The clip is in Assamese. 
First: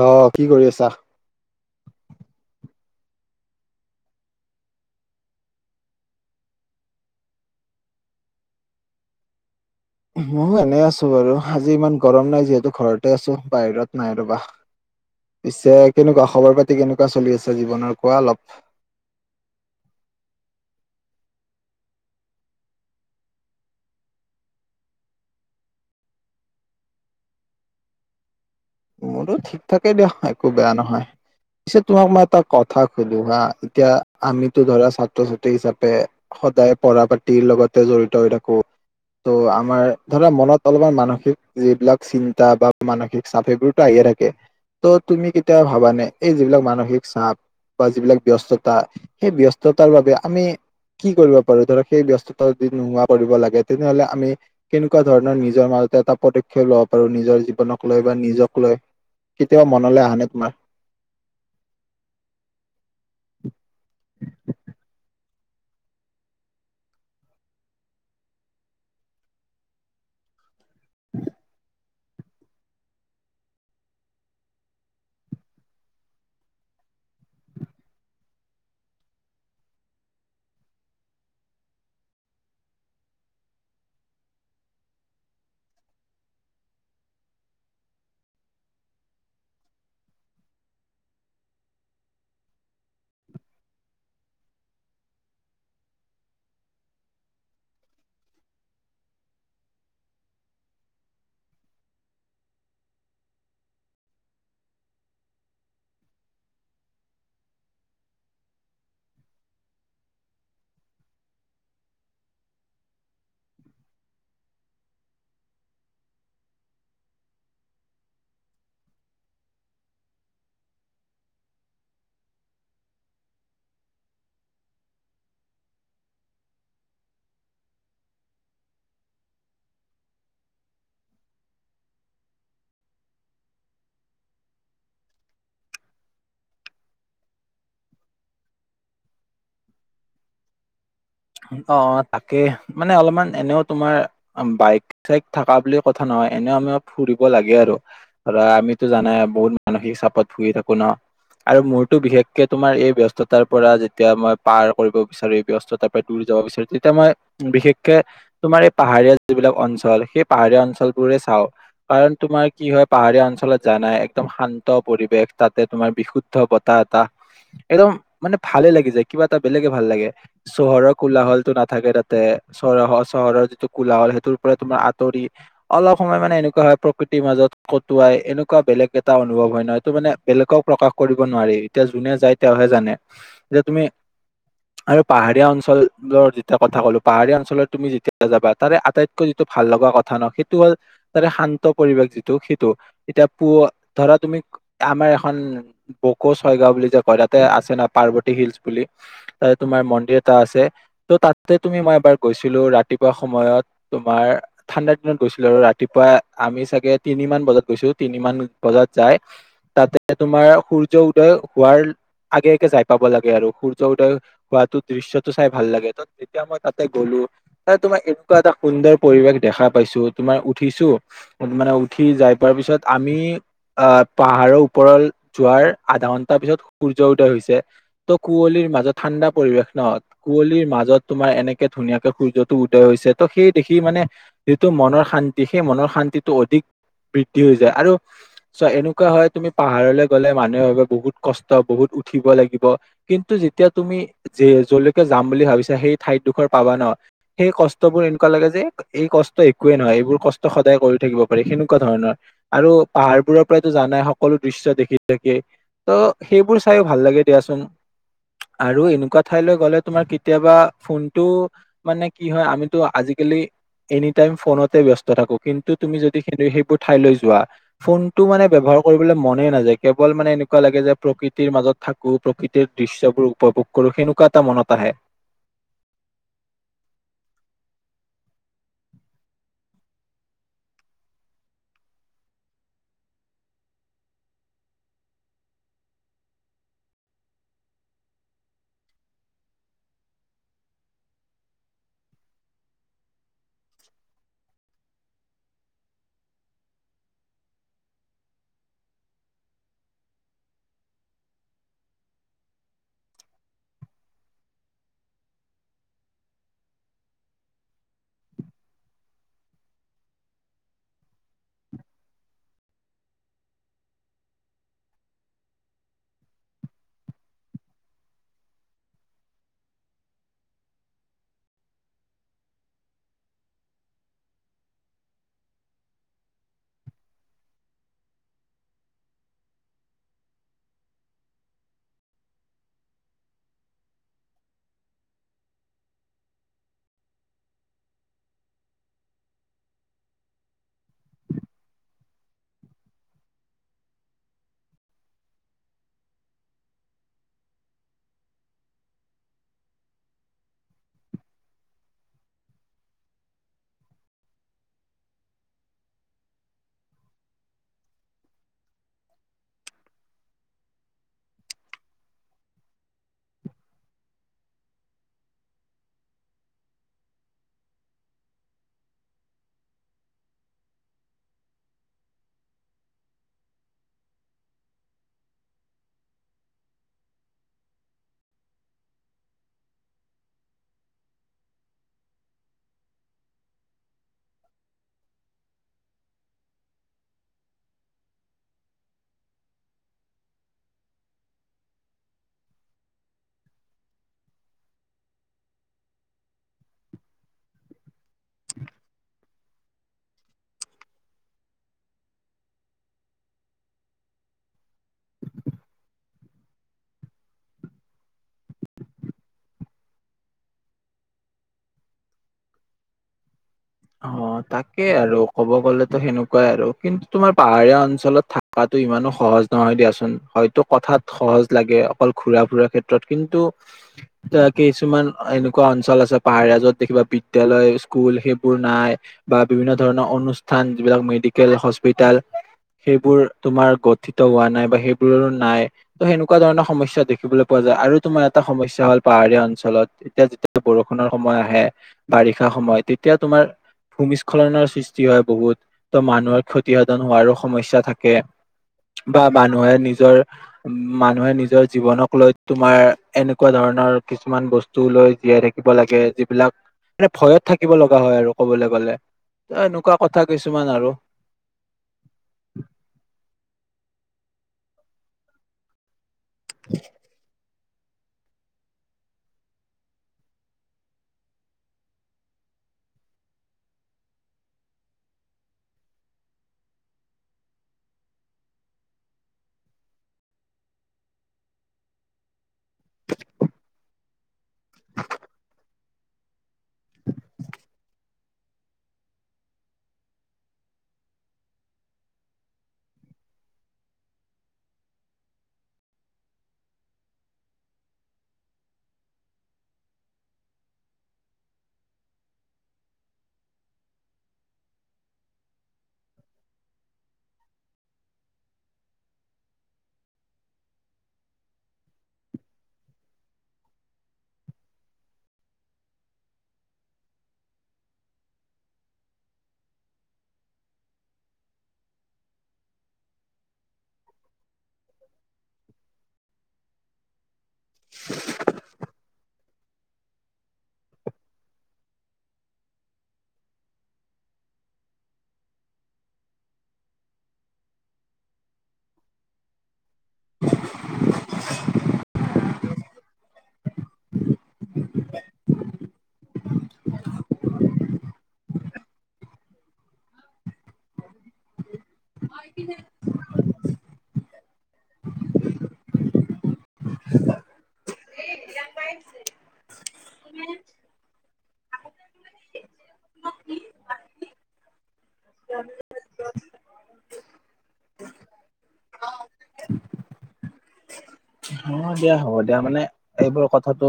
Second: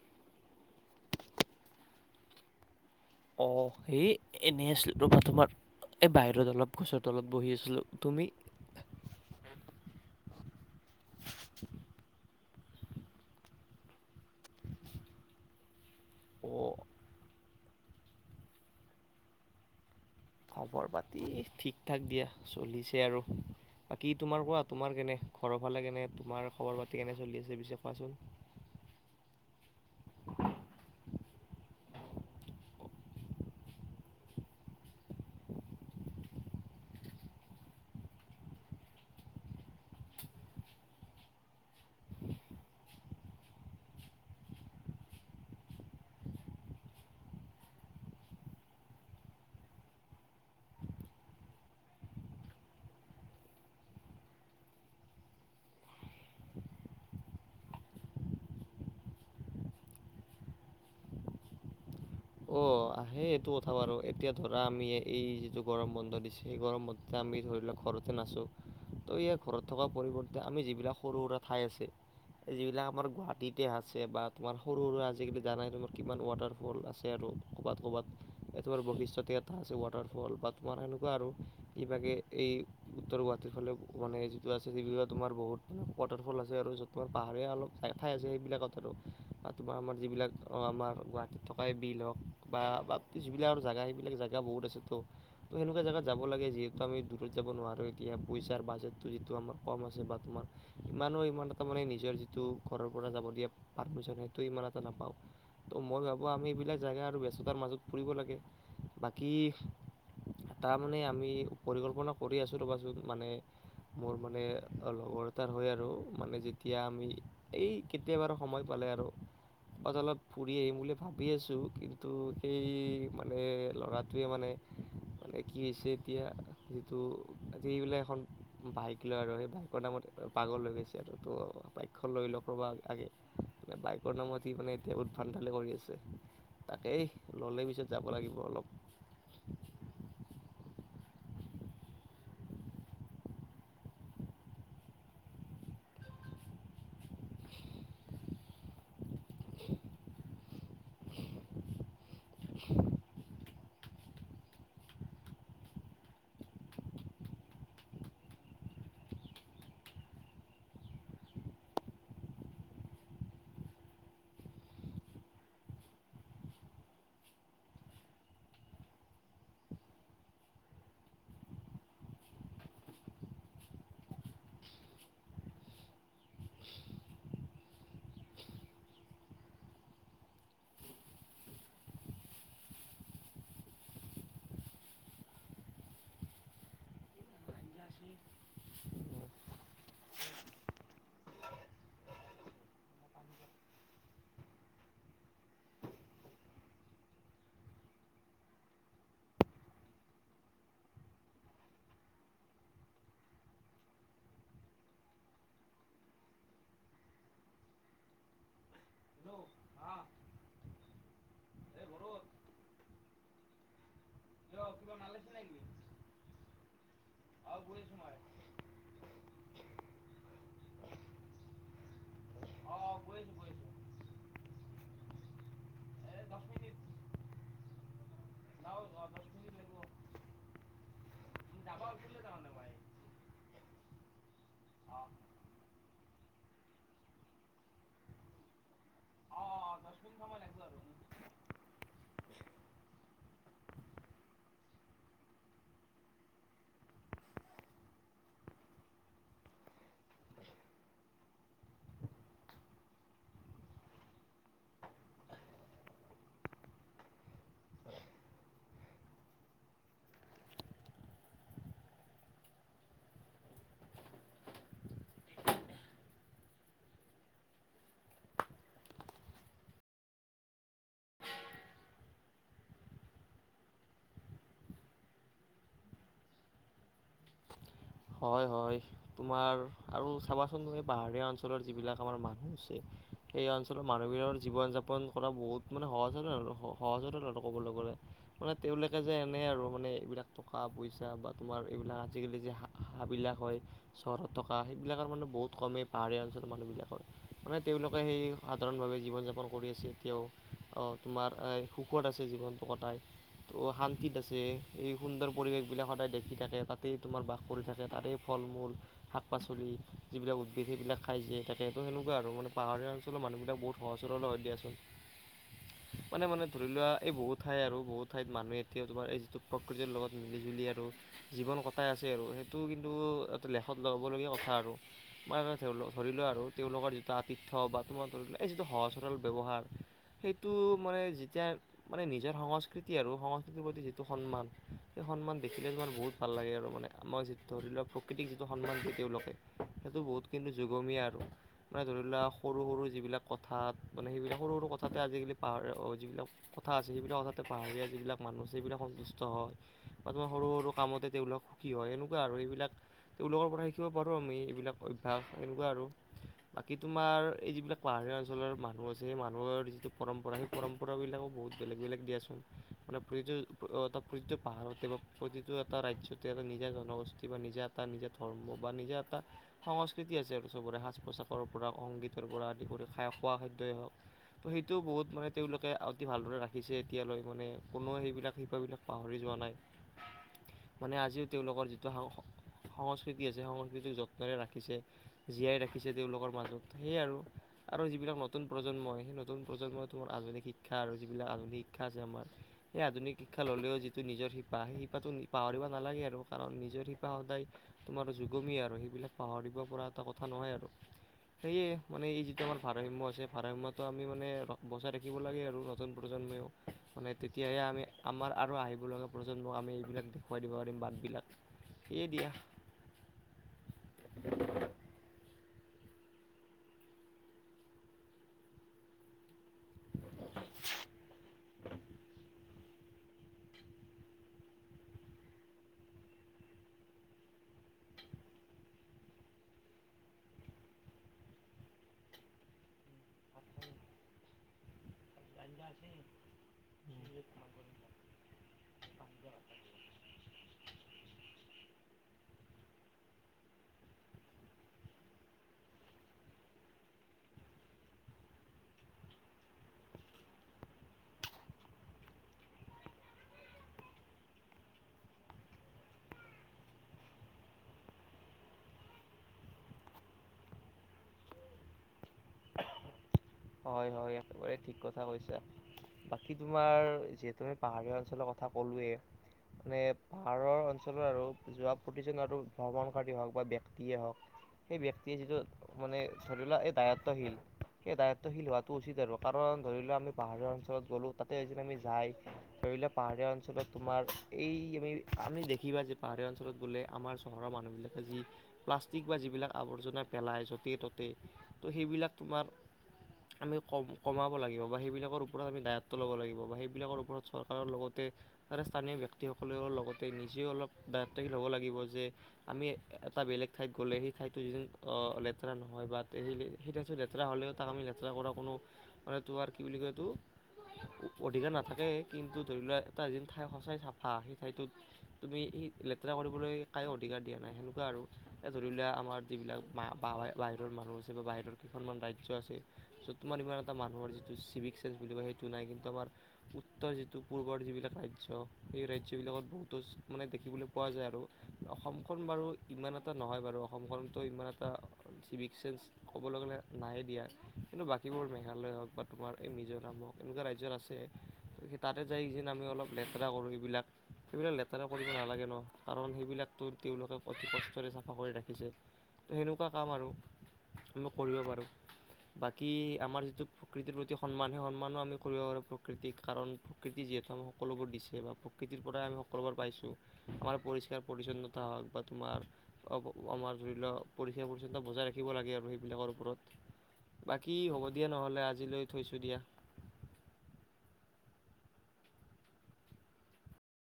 আহ কি কৰি আছা? অ সেই এনে আছিলো ৰবা তোমাৰ এই বাহিৰত অলপ গছৰ তলত বহি আছিলোঁ তুমি ময়ো এনে আছো বাৰু আজি ইমান গৰম নাই যিহেতু ঘৰতে আছো বাহিৰত নাই ৰবা পিছে কেনেকুৱা খবৰ অ পাতি কেনেকুৱা চলি আছে জীৱনৰ কোৱা অলপ ঘৰ পাতি ঠিক ঠাক দিয়া চলিছে আৰু বাকী তোমাৰ কোৱা তোমাৰ কেনে ঘৰৰ ফালে কেনে তোমাৰ খবৰ পাতি কেনে চলি আছে পিছে কোৱাচোন মোৰো ঠিক থাকেই দিয়া হয় একো বেয়া নহয় পিছে তোমাক মই এটা কথা সুধো হা এতিয়া আমিতো ধৰা ছাত্ৰ ছাত্ৰী হিচাপে সদায় পঢ়া পাতিৰ লগতে জড়িত হৈ থাকো ত' আমাৰ ধৰা মনত অলপমান মানসিক যিবিলাক চিন্তা বা মানসিক চাপ এইবোৰ আহিয়ে থাকে ত' তুমি কেতিয়াবা ভাবানে এই যিবিলাক মানসিক চাপ বা যিবিলাক ব্যস্ততা সেই ব্যস্ততাৰ বাবে আমি কি কৰিব পাৰো ধৰক সেই ব্যস্ততা যদি নোহোৱা কৰিব লাগে তেনেহলে আমি কেনেকুৱা ধৰণৰ নিজৰ ম এটা পদক্ষেপ ল'ব পাৰো নিজৰ জীৱনক লৈ বা নিজক লৈ কেতিয়াও মনলৈ আনে তোমাৰ অ আহে এইটো কথা বাৰু এতিয়া ধৰা আমি এই গৰম বন্ধ দিছে সেই গৰম বন্ধতে আমি ধৰি লওক ঘৰতে নাচোঁ ত' ইয় ঘৰত থকা পৰিৱৰ্তে আমি যিবিলাক সৰু সুৰা ঠাই আছে যিবিলাক আমাৰ গুৱাহাটীতে আছে বা তোমাৰ সৰু সুৰা আজিকালি জানাই তোমাৰ কিমান ৱাটাৰফল আছে আৰু ক'বাত -ক'বাত এইতোমাৰ বৈশিষ্ট্যতেএটা আছে ৱাটাৰফল বা তোমাৰ এনেকুৱা আৰু ইবাকে এই কি উত্তৰ গুৱাহাটীৰ ফালে মানে যিটো আছে [unintelligible] বহুত ৱাটাৰফল আছে আৰু যত তোমাৰ পাহাৰীয়া অলপ ঠাই আছে সেইবিলাকত আৰু তোমাৰ আমাৰ যিবিলাক আমাৰ গুৱাহাটীত থকাই বিল হওক। বা ব যিবিলাক আৰু জেগা সেইবিলাক জেগা বহুত আছে ত' ত সেনেকুৱা জেগাত যাব লাগে যিহেতু আমি দূৰত য। এতিয়া পইচা বাজ যিটো আমাৰ কম আছে বা তোমাৰ ইমানো ইমান এটা মানে নিজৰ যিটো। ঘৰৰ পৰা যাব দিয় পাৰি সেইটো ইমান এটা নাপাও ত মই ভাবো আমি এইবিলাক জাগা আৰু। চোতাৰ মাজত ফুৰিব লাগে বাকী' তাৰ মানে আমি পৰিকল্পনা কৰি আছো ৰ'বাচোন মানে। মোৰ মানে লগৰ এটাৰ হয় আৰু মানে যেতিয়া আমি এই কেতিয়াবা সময় পালো। আৰু অতলত ফুৰি আহিম বুলি ভাবি আছো কিন্তু [inaudible] তো সেই মানে ল'ৰাটোৱে মানে। মানে কি হৈছে, এতিয়া যিটো আজিবিলাক এখন বাইক লয় আৰু সেই বাইকৰ নামত। পাগল হৈ গৈছে আৰুতো বাইকখন লৈ নকবা আৰু। বাইকৰ নামত সি মানে এতিয়া বহুত ভণ্ডালে কৰি আছে। তাকেই ল'লে পিছত যাব লাগিব অলপ। অ অ, তাকে মানে অলপমান এনেও তোমাৰ বাইক চাইক থকা বুলি কথা ন। এনেও আমি ফুৰিব লাগে আৰু, ধৰা আমিতো জানাই বহুত মানসিক চাপত ফুৰি থাকো ন। আৰু মোৰতো বিশেষকে তোমাৰ এই ব্যস্ততাৰ পৰা যেতিয়া মই পাৰ কৰিব বিচাৰো এই ব্যস্ততাৰ দ যাব বিচাৰো তেতিয়া মই বিশেষকে তোমাৰ এই পাহাৰীয়া যিবিলাক অঞ্চল সেই পাহাৰীয়া অঞ্চল বোৰে চাও। কাৰণ তোমাৰ কি হয় পাহাৰীয়া অঞ্চলত যানাই একদম শান্ত পৰিবেশ তাতে তোমাৰ বিশুদ্ধ বতাহ এটা একদম মানে ভালে লাগি যায় কিবা এটা বেলেগে ভাল লাগে। চহৰৰ কোলা হল টো নাথাকে তাতে চহৰৰ- চহৰৰ যিটো কোলা হল সেইটোৰ পৰা তোমাৰ আতৰি অলপ সময় মানে এনেকুৱা হয় প্ৰকৃতিৰ মাজত কটুৱাই এনেকুৱা বেলেগ এটা অনুভৱ হয় নহয় এটো মানে বেলেগ প্ৰকাশ কৰিব নোৱাৰি, এতিয়া যোনে যায় তেওঁহে জানে যে তুমি আৰু। পাহাৰীয়া অঞ্চলৰ যেতিয়া কথা ক'লোঁ পাহাৰীয়া অঞ্চলত তুমি যেতিয়া যাবা তাৰে আটাইতকৈ যিটো ভাল লগা কথা। সেইটো হল তাৰে শান্ত পৰিৱেশ যিটো সেইটো এতিয়া প ধৰা তুমি আমাৰ। বুলি এখন বকো ছয়গা বুলি যে কয় তাতে আছে ন পাৰ্বতী শিলছ বুলি তোমাৰ ম। মন্দিৰ এটা আছে, টো তাতে তুমি মই এবাৰ গৈছিলো ৰাতিপুৱাৰ সময়ত তোমাৰ ঠাণ্ডা। গৈছিলো আৰু ৰাতিপুৱা আমি চাগে, তিনি মান বজাত গৈছো তিনি মান বজাত যাই। তাতে তোমাৰ সূৰ্য উদয় হোৱাৰ। আগেগে যাই পাব লাগে আৰু সূৰ্য উদয় হোৱাতো। দৃশ্যটো চাই ভাল লাগে, ত তেতিয়া মই তাতে গ'লো ত তোমাৰ এনেকুৱা এটা সুন্দৰ পৰিৱেশ,। দেখা পাইছো তোমাৰ উঠিছো মানে উঠি যাই পোৱাৰ পিছত আমি আহ পাহাৰ। আৰু ওপৰল যোৱাৰ আধা ঘন্টাৰ পিছত সূৰ্য উদয় হৈছে, ত' কুঁৱলিৰ মাজত ঠাণ্ডা পৰিৱেশ। ন কুঁৱলিৰ মাজত তোমাৰ এনেকে ধুনীয়াকে সূৰ্যটো উদয় হৈছে ত সেই দেখি মানে যিটো। মনৰ শান্তি, সেই মনৰ শান্তিটো অধিক বৃদ্ধি হৈ যায় আৰু চ এনেকুৱা হয়। তুমি পাহাৰলৈ গলে মানুহে ভাবিব বহুত কষ্ট বহুত উঠিব লাগিব কিন্তু যেতিয়া তুমি। যিয় যলৈকে যাম বুলি ভাবিছা সেই ঠাইডোখৰ পাবা ন সেই কষ্ট বোৰ এনেকুৱা লাগে যে এই কষ্ট। একোৱে নহয়, এইবোৰ কষ্ট সদায় কৰি থাকিব পাৰি সেনেকুৱা ধৰণৰ আৰু পাহাৰবোৰৰ পৰাইতো জানাই সকলো। দৃশ্য দেখি থাকে ত' সেইবোৰ চাইও ভাল লাগে দিয়াচোন, আৰু এনেকুৱা। উঠাইলৈ গ'লে তোমাৰ কেতিয়াবা ফোনটো মানে কি হয় আমিতো আজিকালি। এনিটাইম ফোনতে ব্যস্ত থাকো কিন্তু তুমি যদি সেইবোৰ ঠাই যোৱা ফোনটো মানে। কৰিবলৈ মনেই নাযায় কেৱল মানে এনেকুৱা লাগে যে। প্ৰকৃতিৰ মাজত থাকো প্ৰকৃতিৰ দৃশ্যবোৰ উপভোগ কৰো সেন। এটা মনত আহে। হয় হয়, তোমাৰ আৰু চাবাচোন এই পাহাৰীয়া অঞ্চলৰ যিবিলাক আমাৰ মানুহ আছে। এই অঞ্চলৰ মানুহবিলাকৰ জীৱন যাপন কৰা বহুত মানে সহজলে সহজতে ক'বলৈ গ'লে। মানে তেওঁলোকে যে এনেই আৰু মানে এইবিলাক টকা পইচা বা তোমাৰ এইবিলাক আজিকালি যে। হাঁহবিলাক হয়, চহৰত থকা সেইবিলাকৰ মানে বহুত কমেই পাহাৰীয়া অঞ্চলৰ মানুহবিলাকৰ মানে। তেওঁলোকে সেই সাধাৰণভাৱে জীৱন যাপন কৰি আছে এতিয়াও। অ'তোমাৰ এ সুখত আছে জীৱনটো কটাই। ত শান্তিত আছে এই সুন্দৰ পৰিৱেশ বিলাক সদায় দেখি থাকে তাতে তোমাৰ কৰি থাকে তাতেই ফল মূল শাক পাচলি যিবিলাক উদ্ভিদ সেইবিলাক খাই জীয়াই থাকে তো সেনেকুৱা আৰু মানে, পাহাৰীয়া অঞ্চলৰ মানুহবিলাক বহুত সহজ সৰল হয় দিয়াচোন। [inaudible] মানে মানে ধৰি লোৱা এই বহু ঠাই আৰু বহু ঠাইত মানুহ এতিয়া তোমাৰ এই যিটো প্ৰকৃতিৰ লগত মিলি জুলি আৰু জীৱন কটাই আছে আৰু সেইটো কিন্তু এটা লেখত লগাবলগীয়া কথা আৰু মে ধৰি লোৱা আৰু তেওঁলোকৰ আতিথ্য বা তোমাৰ ধৰি এইটো যিটো সহজ সৰল ব্যৱহাৰ সেইটো মানে যেতিয়া মানে নিজৰ সংস্কৃতি আৰু সংস্কৃতিৰ প্ৰতি যিটো সন্মান সখনমান দেখিলে যিমান বহুত ভাল লাগে আৰু মানে আমাৰ যি ধৰি লোৱাক প্ৰকৃতিক যিটো সন্মান দিয় তেওঁলোকে সেইটো বহুত কিন্তু যুগমীয়া আৰু মানে ধৰিলা সৰু সৰু যিবিলাক কথাত মানে সেইবিলাক সৰু সৰু কথাতে আজিকালি পাহ যিবিলাক কথা আছিল সবিলাক কথাতে পাহাৰীয়া যিবিলাক মানুহ আছে সেইবিলাক সন্তুষ্ট হয় বা তোমাৰ সৰু সৰু কামতে তেওঁলোক কি হয় এনেকুৱা আৰু এইবিলাক তেওঁলোকৰ পৰা শিকিব পাৰোঁ আমি এইবিলাক অভ্যাস এনেকুৱা আৰু বাকী তোমাৰ এই যিবিলাক পাহাৰীয়া অঞ্চলৰ মানুহ আছে সেই মানুহৰ যিটো পৰম্পৰা সেই পৰম্পৰা বিলাকক। বহুত বেলেগ বেলেগ দিয়াচোন মানে প্ৰতিটো প্ৰতিটো পাহাৰতে বা প্ৰতিটো এটা ৰাজ্যতে। এটা নিজা জনগোষ্ঠী বা, নিজা এটা নিজা ধৰ্ম বা নিজা এটা সংস্কৃতি আছে আৰু চবৰে সাজ পোচাকৰ। সংগীতৰ পৰা আদি কৰি খাই খোৱা খাদ্যই হওক। ত, সেইটোও বহুত মানে তেওঁলোকে অতি ভালদৰে ৰাখিছে এতিয়ালৈ মানে কোননে সেইবিলাক শিপাবলাক পাহৰি যোৱা। ম নাই [unintelligible] [unintelligible] মানে আজিও তেওঁলোকৰ যিটো সস সংস্কৃতি আছে সংস্কৃতিক যত্নৰে ৰাখিছে জীয়াই ৰাখিছে তেওঁলোকৰ মাজত সেয়য়া আৰু আৰু যিবিলাক নতুন প্ৰজন্মই সেই নতুন প্ৰজন্মই তোমাৰ আধুনিক শিক্ষা আৰু যিবিলাক আধুনিক শিক্ষা আছে আমাৰ এই আধুনিক শিক্ষা ল'লেও যিটো নিজৰ শিপা সেই শিপাটো পাহৰিব নালাগে আৰু কাৰণ নিজৰ শিপা সদায় তোমাৰ যুগমিয়া আৰু সেইবিলাক পাহৰিব পৰা এটা কথা ন নহয় আৰু সেয়ে মানে এই যিটো আমাৰ ভাৰসাম্য আছে ভাৰসাম্যটো আমি মানে বচাই ৰাখিব লাগে আৰু নতুন প্ৰ মানে তেতিয়াহে আমি আমাৰ আৰু আহিব লগীয়া প্ৰজন্ম আমি এইবিলাক খুৱাই দিব পাৰিম বাটবিলাক সেয়ে দিয়া অ তাকেই আৰু ক'ব গ'লেতো সেনেকুৱাই আৰু কিন্তু তোমাৰ পাহাৰীয়া অঞ্চলত থকা ইমানো সহজ নহয় দিয়াচোন হয়তো কথাত সহজ লাগে অকল ঘুৰা ফুৰা ক্ষেত্ৰত কিন্তু এ কিছুমান এনেকুৱা অঞ্চল আছে পাহাৰীয়া যত দেখিবা বিদ্যালয়ৰ স্কুল সেইবোৰ নাই বা বিভিন্ন ধৰণৰ অনুষ্ঠান যিবিলাক মেডিকেল হস্পিতেল সেইবোৰ তোমাৰ গঠিত হোৱা নাই বা সেইবোৰৰো নাই ত সেনেকুৱা ধৰণৰ সমস্যাৰ দেখিবলৈ পোৱা যায় আৰু তোমাৰ এটা সমস্যাই হ'ল পাহাৰীয়া অঞ্চলত এতিয়া যেতিয়া বৰষুণৰ সময় আহে বাৰিষা সময় তেতিয়া তোমাৰ ভূমিস্খলনৰ সৃষ্টি হয় বহুত ত' মানুহৰ ক্ষতিসাধন হোৱাৰো সমস্যা থাকে বা মানুহে নিজৰ মানুহে নিজৰ জীৱনক লৈ তোমাৰ এনেকুৱা ধৰণৰ কিছুমান বস্তু লৈ জীয়াই থাকিব লাগে যিবিলাক মানে ভয়ত থাকিব। থাকিব লগা হয় আৰু ক'বলৈ গ'লে এনেকুৱা কথা কিছুমান আৰু [unintelligible] হয় হয় একেবাৰে ঠিক কথা কৈছা বাকী তোমাৰ যি পাহাৰীয়া অঞ্চলৰ কথা ক'লোৱয়ে মানে পাহাৰৰ অঞ্চলৰ আৰু যোৱা প্ৰতিজন আৰু ভ্ৰমণকাৰীয়ে হওক বা দেশ ব্যক্তিয়ে হওক সেই ব্যক্তিয়ে যিটো মানে ধৰি লোৱা এই দায়ত্বশীল সেই দায়িত্ব হোৱাটো উচিত আৰু কাৰণ ধৰি ল আমি পাহাৰীয়াৰ অঞ্চলত গ'লো তাতে এ আমি যায় ধৰি লও পাহাৰ পাহাৰীয়া অঞ্চলত তোমাৰ এই আমি আমি দেখিবা যে পাহাৰীয়া অঞ্চলত বোলে আমাৰ চহৰৰ মানুহবলাকে যি প্লাষ্টিক বা যিবিলাক আৱৰ্জনা পেলাই য'তে ত'তে ত' সেইবিলাক তোমাৰ উ আমি কম কমাব লাগিব বা সেইবিলাকৰ ওপৰত আমি দায়িত্ব ল'ব লাগিব বা সেইবিলাকৰ ওপৰত চৰকাৰৰ লগতে ত স্থানীয় ব্যক্তি সকলৰ লগতে নিজেও অলপ দায়িত্বশীল হব লাগিব যে আমি এটা বেলেগ ঠাইত গ'লে সেই ঠাইতো যিন লেতেৰা নহয় বা স সেই ন লেতেৰা হ'লেও তাক আমি লেতেৰা কৰা কোনো মানে তোৰ আৰু কি বুলি কয় এটো অধিকাৰ নাথাকে কিন্তু ধৰি লোৱা এটা য ঠাই সঁচাই চাফা সেই ঠাইটোত তুমি লেতেৰা কৰিবলৈ কাইয়ো অধিকাৰ দিয়া নাই সেনেকোৱা আৰু ধৰি ল আমাৰ যিবিলাক বাহিৰত মানহ আ বা বাহিৰৰ কিছুমান ৰাজ্য। আছে চ' তোমাৰ ইমান এটা মানুহৰ যিটো চিভিক চেন্স বুলি কয় সেইটো নাই কিন্তু আমাৰ উত্তৰ যিটো পূৰ্বৰ যিবিলাক ৰাজ্য এই ৰাজ্য সেইবিলাকত বহুতো মানে দেখিবলৈ পোৱা যায় আৰু অসমখন বাৰু ইমান এটা নহয় বাৰু অসমখন তো ইমান এটা চিভিক চেন্স ক'বলৈ গ'লে নাহে দিয়া কিন্তু বাকীবোৰ মেঘালয়ে হওক বা তোমাৰ এই নিজৰ ক এনেকোৱা ৰাজ্যত আছে তাতে যায় যেন আমি অলপ লেতেৰা কৰো এইবিলাক সেইবিলাক লেতেৰা কৰিব নালাগে ন কাৰণ সেইবিলাক তেওঁলোকে অতি কষ্টৰে চাফা কৰি ৰাখিছে ত সেনেকুৱা কাম আৰু। আমি কৰিব পাৰোঁ। বাকী আমাৰ যিটো। প্ৰকৃতিৰ প্ৰতি সন্মান সেই সন্মানো আমি কৰিব পাৰোঁ প্ৰকৃতিক কাৰণ প্ৰকৃতি যিহেতু আমি সকলোবোৰ দিছে বা প্ৰকৃতি। পৰা আমি সকলোবাৰ পাইছো আমাৰ পৰিষ্কাৰ পৰিছন্নতা হওক বা তোমাৰ আমাৰ। ল্য পৰিষ্কাৰ পৰি্ছন্নতা বজাই ৰাখিব লাগে আৰু সেইবিলাকৰ ওপৰত। বাকী হ'ব দিয়া নহ'লে আজিলৈ থৈছো দিয়া। অ দিয়া হ'ব দিয়া মানে, এইবোৰ কথাটো